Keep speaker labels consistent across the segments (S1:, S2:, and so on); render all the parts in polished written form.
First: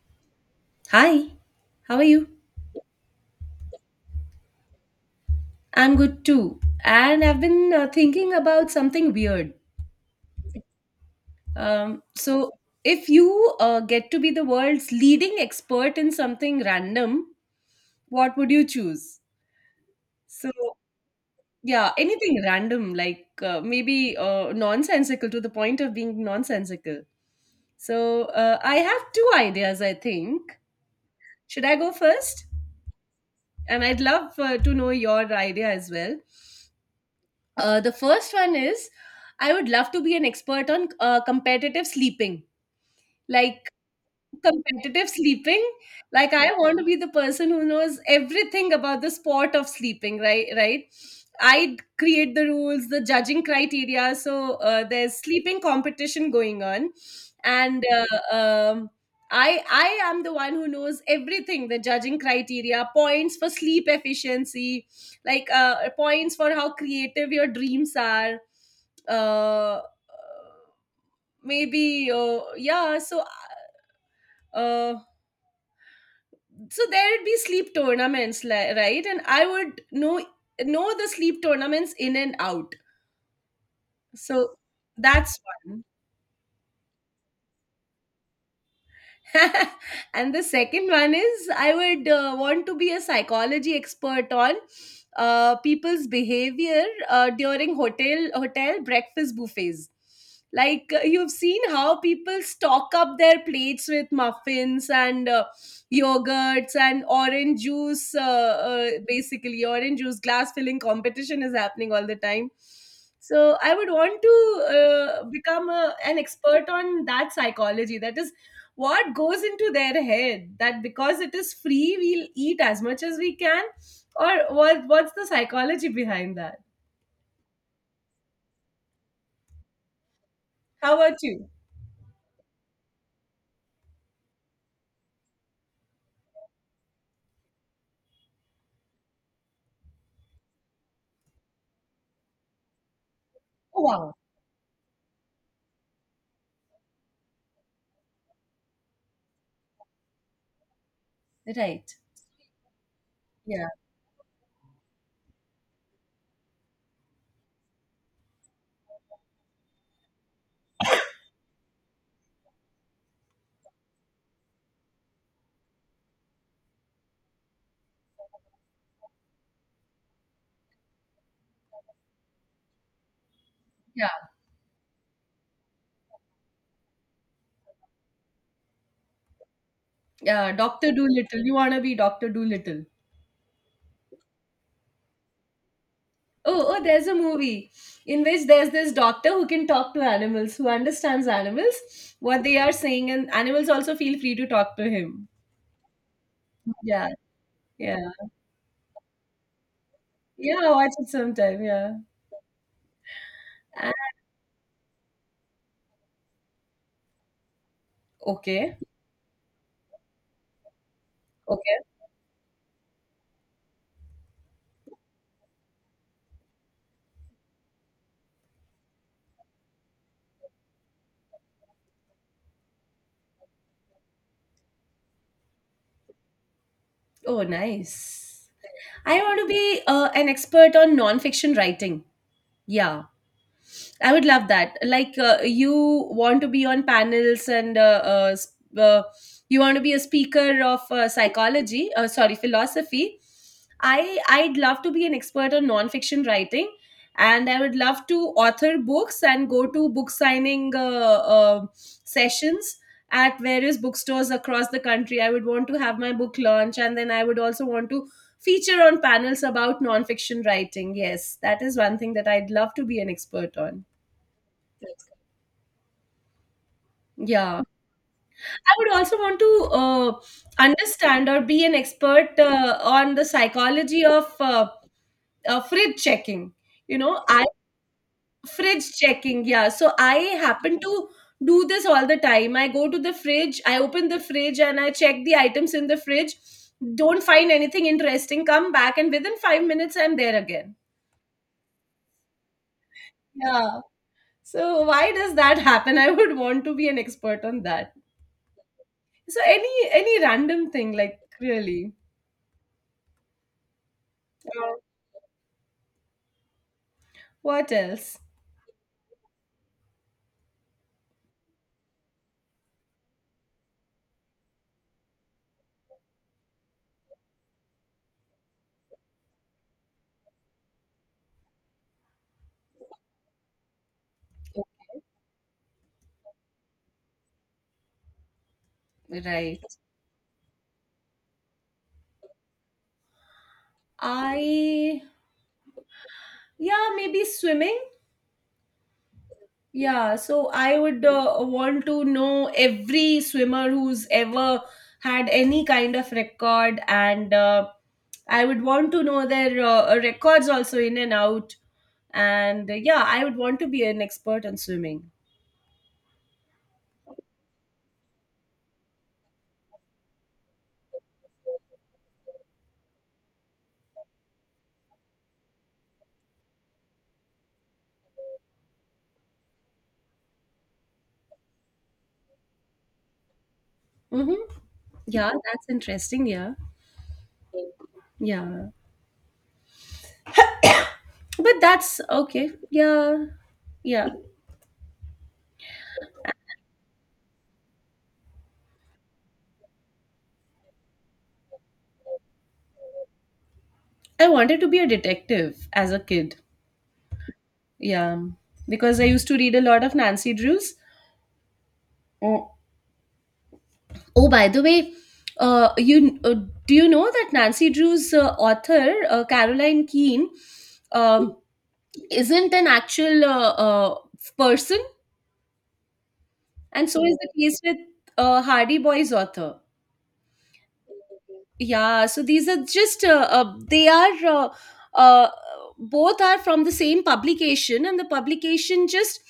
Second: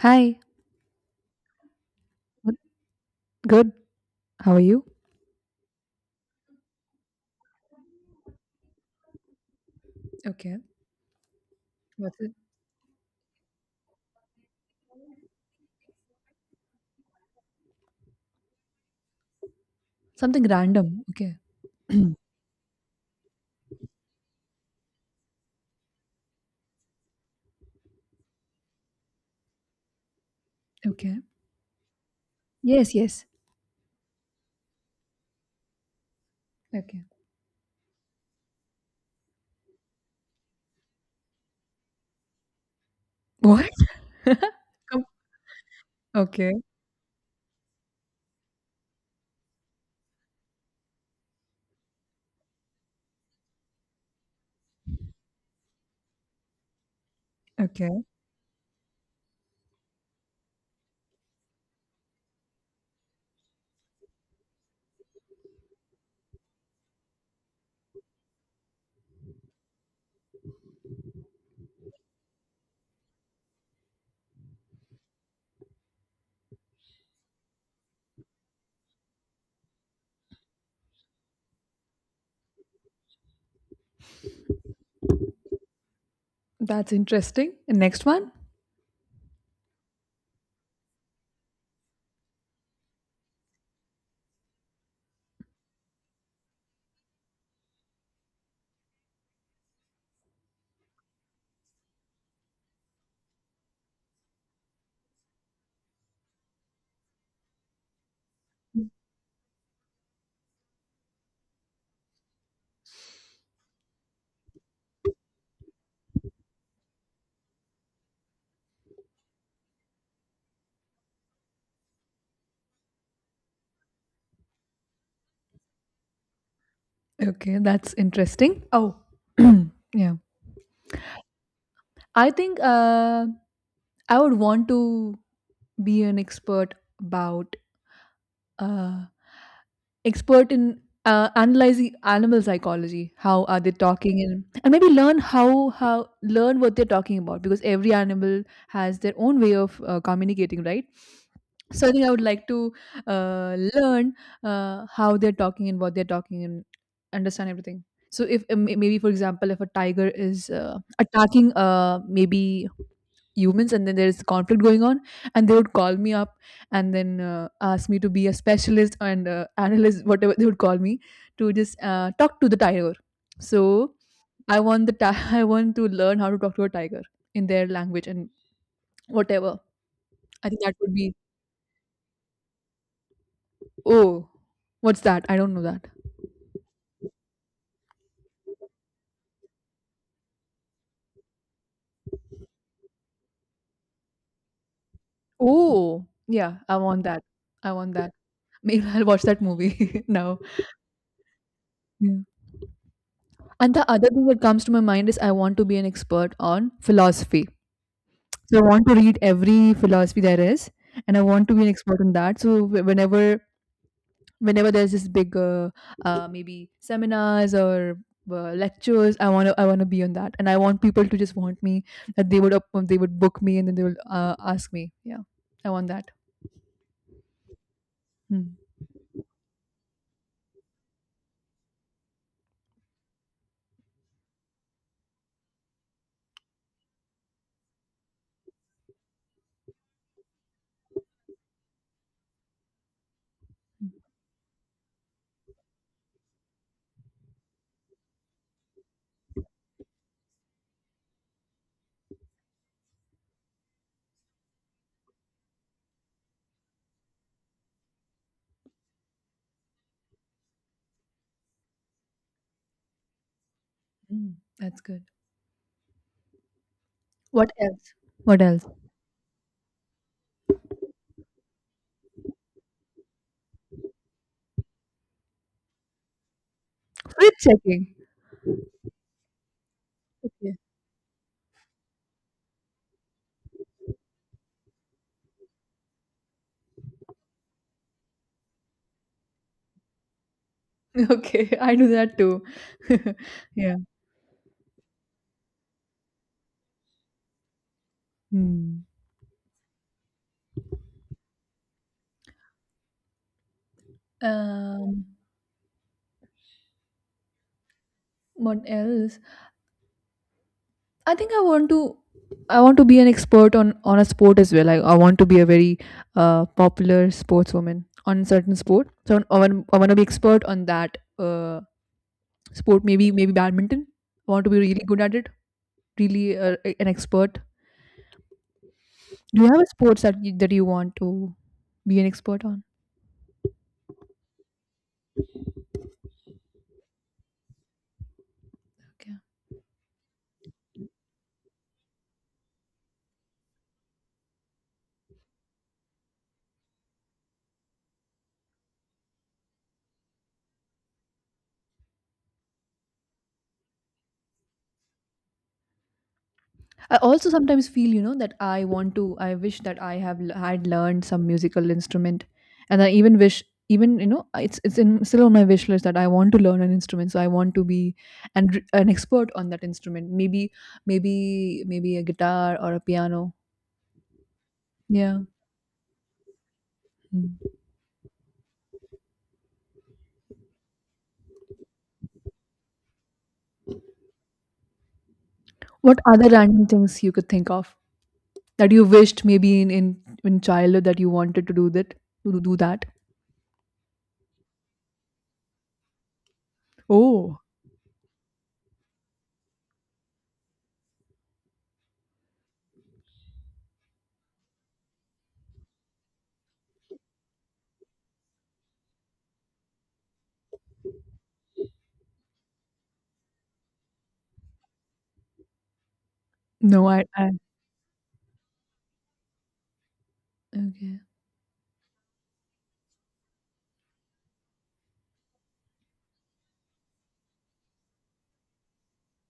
S1: Hi.
S2: Hi, how are you?
S1: Good. Good. How are you?
S2: I'm good too. And I've been thinking about something weird.
S1: Okay.
S2: Um,
S1: What's it?
S2: so, if you get to be the world's leading expert in something random, what would you choose?
S1: Something
S2: So,
S1: random. Okay.
S2: yeah, anything random, like maybe nonsensical to the point of being nonsensical. So, I have two ideas, I think.
S1: Okay.
S2: Should I go first?
S1: Yes, yes.
S2: And I'd love to know your idea as well.
S1: Okay.
S2: The first one is I would love to be an expert on competitive sleeping. Like
S1: What? Com-
S2: competitive sleeping, like I
S1: Okay.
S2: want to be the person who knows everything about the sport of sleeping, right, right. I create the rules, the judging criteria. So there's sleeping competition going on, and
S1: Okay.
S2: I am the one who knows everything, the judging criteria, points for sleep efficiency, like points for how creative your dreams are. Uh, uh, maybe Yeah, so uh, so there would be sleep tournaments, right, and I would know the sleep tournaments in and out. So that's one.
S1: That's interesting. Next one.
S2: And the second one is I would want to be a psychology expert on people's behavior during hotel breakfast buffets. Like you've seen how people stock up their plates with muffins and yogurts and orange juice. Basically, orange juice glass filling competition is happening all the time. So I would want to become an expert on that psychology. That is what goes into their head, that because it is free, we'll eat as much as we can, or what's the psychology behind that.
S1: Okay. That's interesting. Oh, yeah.
S2: How about you?
S1: I think uh, I would want to be an expert about uh, expert in analyzing animal psychology. How are they
S2: Oh, wow.
S1: talking, and maybe learn how learn what they're talking about, because every animal has their own way of communicating, right? So I
S2: Right.
S1: think I would like to
S2: Yeah,
S1: learn how they're talking and what they're talking, and understand everything. So if maybe for example, if a tiger is attacking maybe humans and then there's conflict going on, and they would call me up and then ask me to be a specialist and analyst, whatever they would call me, to just talk to the tiger. So
S2: yeah,
S1: I want the I want to learn how to talk to a tiger in their language and whatever. I
S2: yeah.
S1: think that
S2: Dr.
S1: would be
S2: Dolittle, you want to be Dr. Dolittle.
S1: oh, what's that? I don't know that.
S2: Oh, oh, there's a movie in which there's this doctor who can talk to animals, who understands animals, what they are saying, and animals also feel free to talk to him.
S1: Oh yeah, I want
S2: Yeah,
S1: that. I want that.
S2: yeah,
S1: Maybe I'll watch that movie now.
S2: yeah, watch it sometime, yeah.
S1: Yeah. And the
S2: And-
S1: other thing that comes to my mind is I want to be an expert on philosophy. So I
S2: okay.
S1: want to read every philosophy there is, and I want to be an
S2: Okay.
S1: expert in that. So whenever there's this big maybe seminars or lectures, I want to be on that, and I want people to just want me, that they would they would book me and then they will ask me. Yeah, I want that.
S2: Oh, nice.
S1: Hmm.
S2: I want to be an expert on non-fiction writing. Yeah, I would love that. Like you want to be on panels and you want to be a speaker of psychology, sorry, philosophy. I'd love to be an expert on nonfiction writing, and I would love to author books and go to book signing sessions at various bookstores across the country. I would want to have my book launch, and then I would also want to feature on panels about nonfiction writing. Yes, that is one thing that I'd love to be an expert on.
S1: Hmm. That's good. What
S2: Yeah,
S1: else? What else?
S2: I would also want to understand or be an expert on the psychology of fridge checking. You know,
S1: Flip
S2: I
S1: checking.
S2: fridge checking. Yeah, so I
S1: Okay,
S2: happen to do this all the time. I go to the fridge, I open the fridge, and I check the items in the fridge. Don't find anything interesting. Come back, and within 5 minutes, I'm there again.
S1: okay, I do that too. Yeah.
S2: Yeah. So why does that happen? I would want to be an expert on that.
S1: Hmm.
S2: So any random thing, like, really. Uh,
S1: Um.
S2: what else?
S1: What else? I think I want to I want to be an expert on a sport as well. I want to be a very popular sportswoman on certain sport. So I want to be expert on that sport. Maybe badminton. I want to be really good at it. Really an expert. Do you
S2: Right.
S1: have a sports that that you want to be an expert on?
S2: I yeah, maybe swimming.
S1: Okay.
S2: Yeah, so I would want to know every swimmer who's ever had any kind of record, and I would want to know their records also in and out. And yeah, I would want to be an expert on swimming.
S1: I also sometimes feel, you know, that I wish that I have had learned some musical instrument. And I even wish, even, you know, still on my wish list that I want to learn an instrument. So I want to be an expert on that instrument. Maybe a guitar or a piano.
S2: Mm-hmm.
S1: Yeah.
S2: Yeah, that's interesting. Yeah,
S1: Mm.
S2: yeah, but that's okay. Yeah, yeah.
S1: What other random things you could think of that you wished, maybe in childhood, that you wanted to to do that?
S2: I wanted to be a detective as a kid.
S1: Oh,
S2: Yeah, because I used to read a lot of Nancy Drews. Oh, oh, by the way, you do you know that Nancy Drews author Caroline Keane um, isn't an actual person,
S1: No,
S2: and so is the
S1: I
S2: case with Hardy Boys author.
S1: okay.
S2: Yeah, so these are just they are uh, both are from the same publication, and the publication just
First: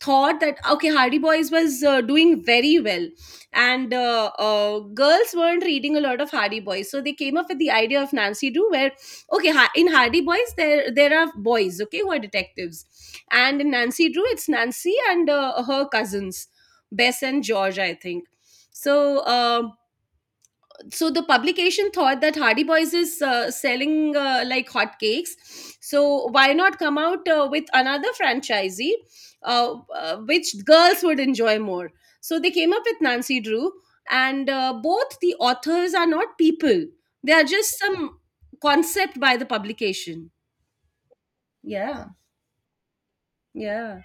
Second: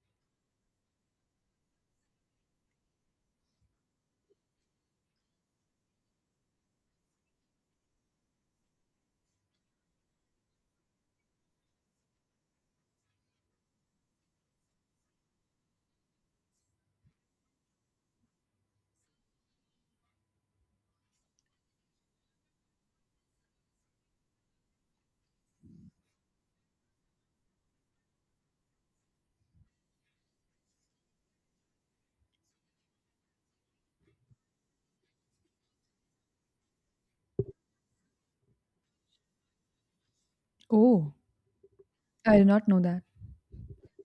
S2: thought that, okay, Hardy Boys was doing very well, and girls weren't reading a lot of Hardy Boys, so they came up with the idea of Nancy Drew, where, okay, in Hardy Boys there are boys, okay, who are detectives, and in Nancy Drew it's Nancy and her cousins Bess and George, I think. So um so the publication thought that Hardy Boys is selling like hotcakes, so why not come out with another franchisee, which girls would enjoy more? So they came up with Nancy Drew, and both the authors are not people; they are just some concept by the publication.
S1: Oh.
S2: Yeah,
S1: I did not know that.
S2: yeah.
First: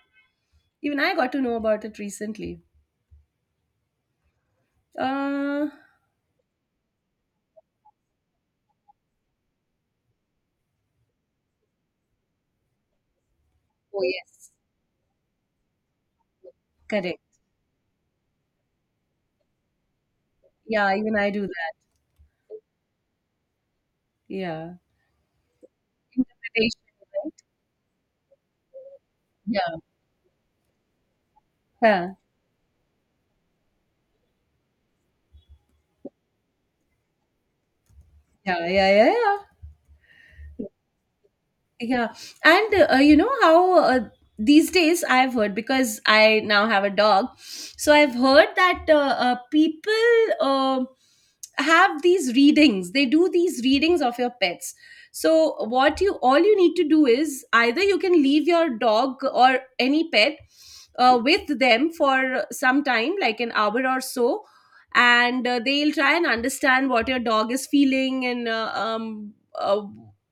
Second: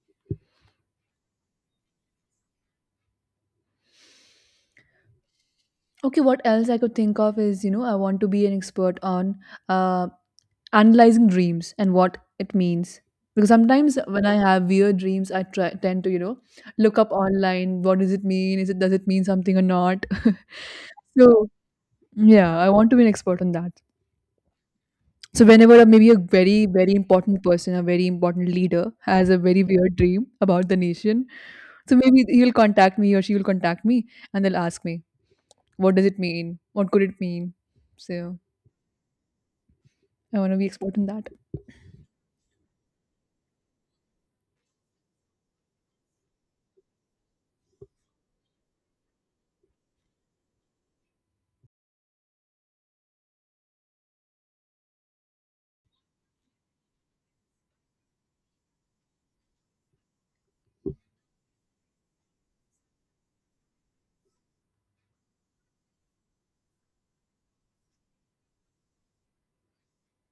S2: Even I got to know about it recently. Uh,
S1: Okay, what else I could think of is, you know, I want to be an expert on uh, analyzing dreams and what it means. Because sometimes
S2: oh
S1: when I
S2: yes,
S1: have weird dreams, tend to, you know, look up
S2: correct.
S1: online. What does it mean? Is it does it mean something or not?
S2: Yeah, even I do
S1: So
S2: that.
S1: yeah, I want to be an expert on that.
S2: Yeah,
S1: So whenever maybe a very
S2: interpretation.
S1: very important person, a very important leader has a very
S2: Yeah.
S1: weird dream about the nation, so
S2: Yeah.
S1: maybe he'll contact me or she will contact me, and they'll ask me, what does it mean? What could it mean? So.
S2: Yeah, yeah, yeah, yeah.
S1: I want to be expert in that.
S2: Yeah. And you know how these days I've heard, because I now have a dog. So I've heard that people have these readings. They do these readings of your pets. So what you, all you need to do is either you can leave your dog or any pet with them for some time, like an hour or so, and they'll try and understand what your dog is feeling, and uh,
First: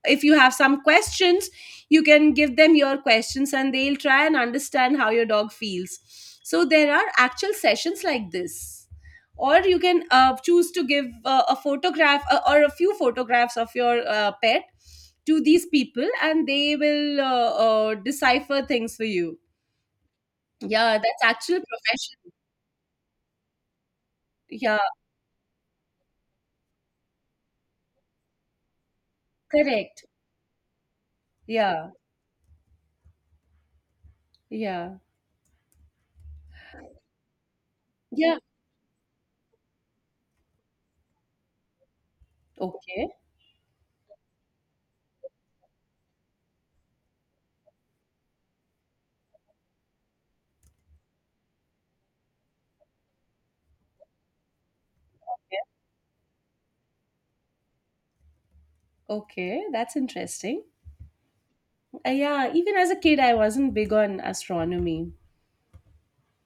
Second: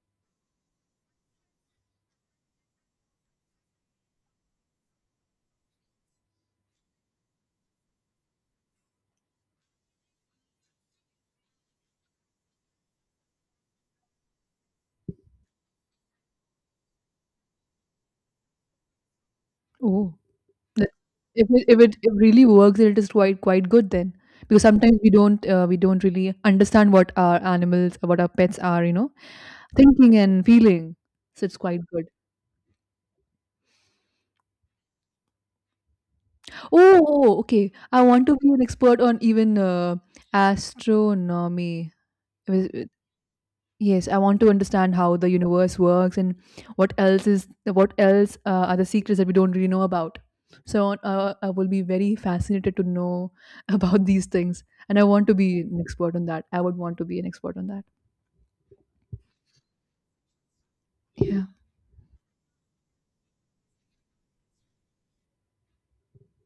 S2: if you have some questions, you can give them your questions, and they'll try and understand how your dog feels. So there are actual sessions like this, or you can choose to give a photograph or a few photographs of your pet to these people, and they will decipher things for you.
S1: Oh, that-
S2: Yeah, that's
S1: if
S2: actual
S1: it
S2: profession.
S1: really works, it is quite quite good then. Because
S2: Yeah,
S1: sometimes we don't really understand what our animals, what our pets are, you know,
S2: correct.
S1: thinking and feeling. So it's quite
S2: Yeah,
S1: good.
S2: yeah,
S1: Oh, oh, oh, okay. I want to
S2: yeah.
S1: be an expert on even astronomy. Is-
S2: Okay,
S1: Yes, I want to understand how the universe works, and what else are the secrets that we don't really know about. So I will be very fascinated to know about these things, and I want to be an expert on that. I would want to be an expert on that.
S2: okay, that's interesting.
S1: Yeah.
S2: Yeah, even as a kid, I wasn't big on astronomy.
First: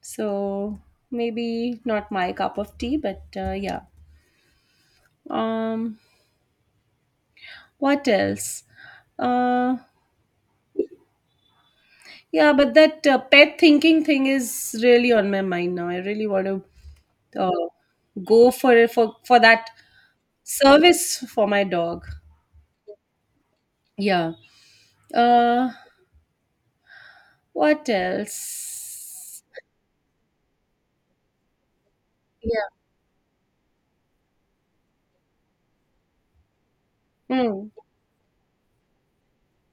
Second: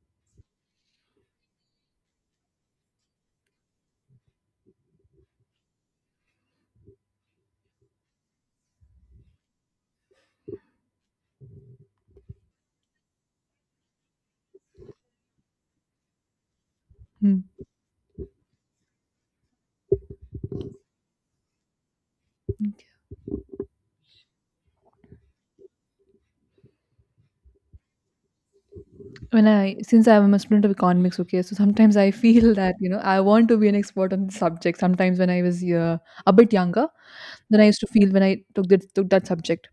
S2: So maybe not my cup of tea, but yeah. Um, what else? Uh, yeah, but that pet thinking thing is really on my mind now. I really want to
S1: Hmm.
S2: uh, go for that service for my dog. Yeah. Uh, what else?
S1: When I, since I'm a student of economics, okay, so sometimes I feel
S2: Yeah.
S1: that, you know, I want to be an expert on the subject. Sometimes when I was a bit younger, then I
S2: Hmm.
S1: used to feel when I took that subject,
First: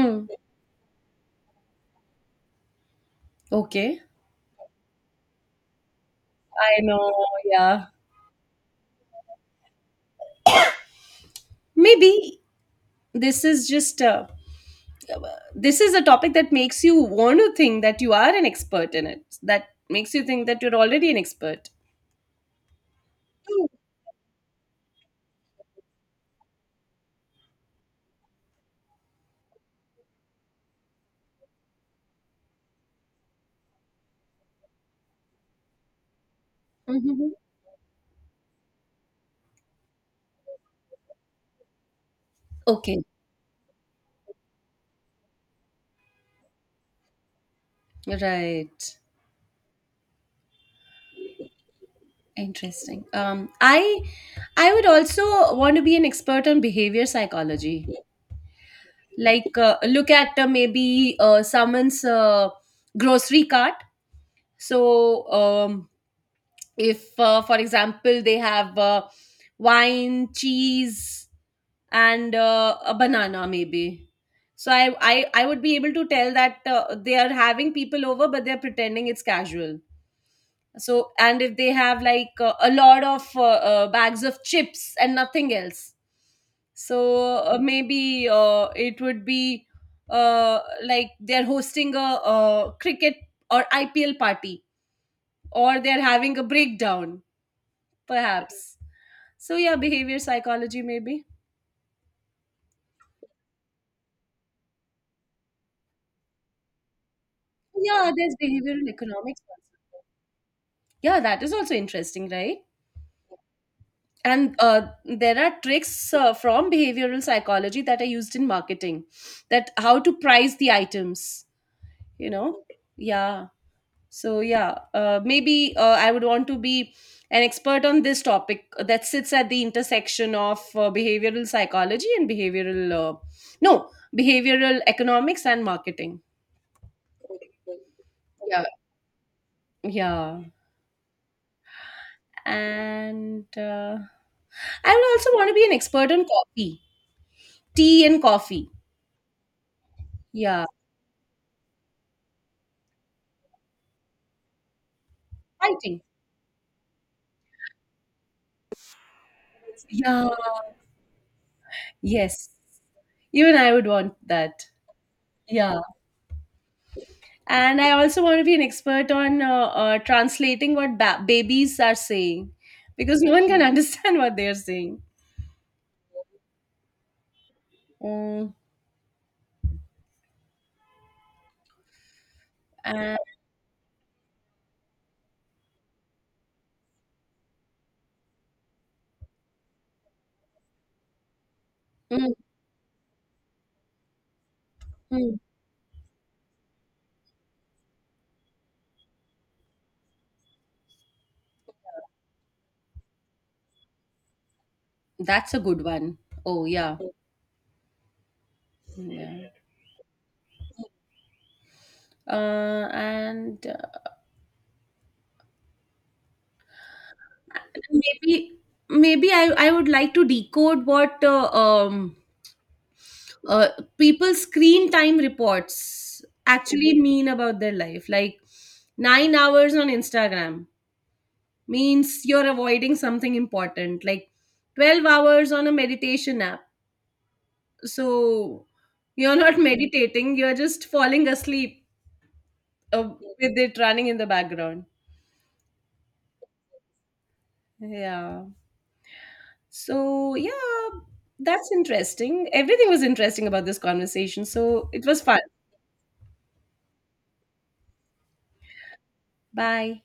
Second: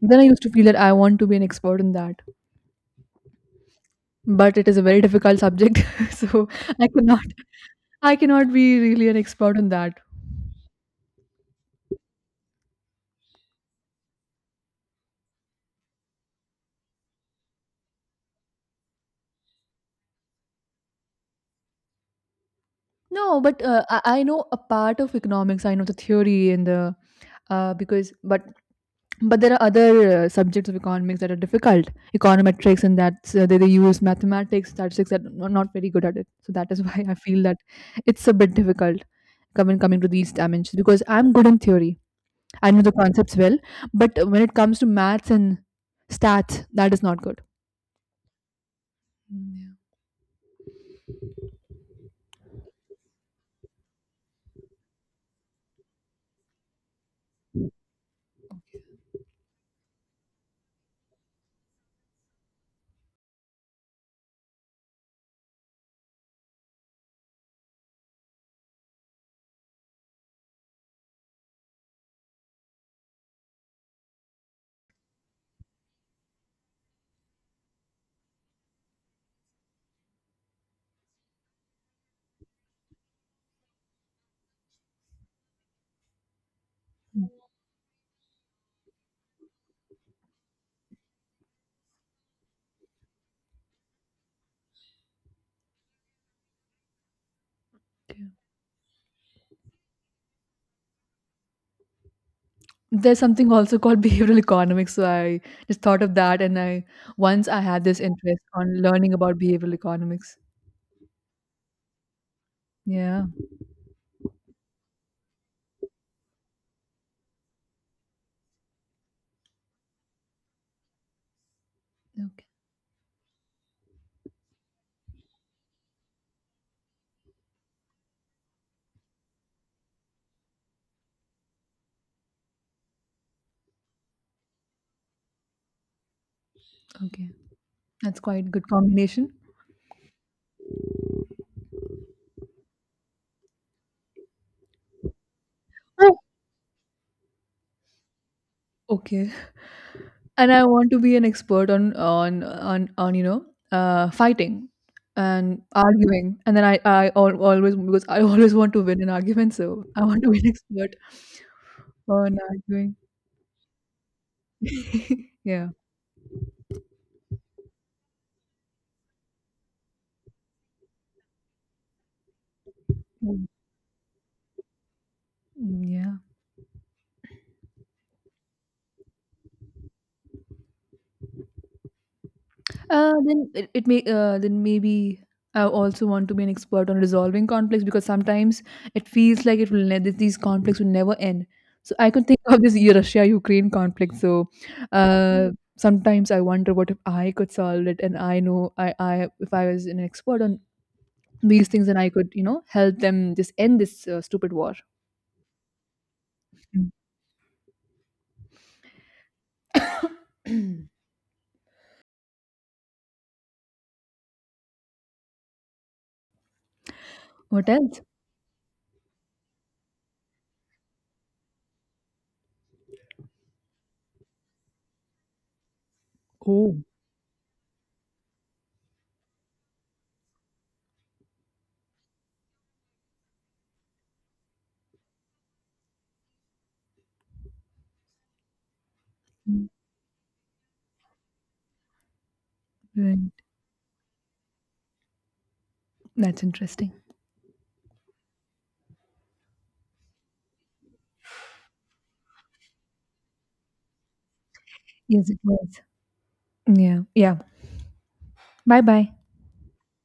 S1: then I used to feel that I want to be an expert in that.
S2: Okay.
S1: But it is a very difficult subject, so
S2: I
S1: I
S2: know.
S1: cannot,
S2: Yeah.
S1: I cannot be really an expert on that.
S2: Maybe this is just a, this is a topic that makes you want to think that you are an expert in it, that makes you think that you're already an expert.
S1: No, but I know a part of economics. I know the theory and the because but there are other subjects of economics that are difficult. Econometrics, and they use mathematics, statistics, that are not very good at it. So that is why I
S2: Mhm.
S1: feel that it's a bit difficult coming to these dimensions, because I'm good in theory. I know the
S2: Okay,
S1: concepts well, but when it comes to maths and stats, that is not good.
S2: right,
S1: Mm,
S2: interesting. I would also want to be an expert on behavior psychology. Like look at maybe someone's grocery cart. so um if for example, they have wine, cheese, and a banana maybe, so I would be able to tell that they are having people over, but they're pretending it's casual. So, and if they have like a lot of bags of chips and nothing else, so maybe it would be like they're hosting a cricket or IPL party, or they're having a breakdown,
S1: yeah.
S2: perhaps. So yeah, behavior psychology maybe.
S1: There's something also called behavioral economics, so I just thought of that, and I once I had this
S2: Yeah, there's
S1: interest on
S2: behavioral
S1: learning about
S2: economics
S1: behavioral
S2: also.
S1: economics.
S2: Yeah, that is also interesting, right?
S1: Yeah.
S2: And there are tricks from behavioral psychology that are used in marketing, that how to price the items, you
S1: Okay.
S2: know? Yeah. So yeah, maybe I would want to be an expert on this topic that sits at the intersection of behavioral psychology and behavioral no behavioral economics and marketing.
S1: Okay. That's quite
S2: Yeah.
S1: good combination.
S2: Yeah. And I would also want to be an expert on coffee, tea and coffee.
S1: Okay. And I
S2: Yeah.
S1: want to be an expert on you know, uh, fighting and
S2: Writing.
S1: arguing, and then always, because I always want to win an argument, so I want to
S2: Yeah.
S1: be an expert on
S2: Yes.
S1: arguing.
S2: Even I would want that.
S1: Yeah.
S2: Yeah. And I also want to be an expert on translating what babies are saying, because no
S1: Mm,
S2: one can understand what they are saying.
S1: mm, yeah.
S2: Mm, and,
S1: Then it may then maybe I also want to be an expert on resolving conflicts, because sometimes it feels like it will that these conflicts will never end. So I could
S2: mm,
S1: think of this Russia-Ukraine conflict. So
S2: mm.
S1: uh, sometimes I wonder what if I could solve it, and I know I if I was an expert on these things, then I could, you know, help them just end this stupid war.
S2: That's a good one. Oh, yeah. Yeah.
S1: Mm.
S2: And
S1: What else?
S2: maybe, maybe I would like to decode what uh, people's screen time reports
S1: Oh,
S2: actually mean about their life. Like 9 hours on Instagram means you're avoiding something important. Like 12 hours on a meditation app, so you're not meditating. You're just falling asleep uh,
S1: right.
S2: with it running in the background.
S1: That's interesting.
S2: Yeah. So, yeah, that's interesting. Everything was interesting about this conversation. So, it was
S1: Yes, it
S2: fun.
S1: was. Yeah. Yeah. Bye bye.
S2: Bye.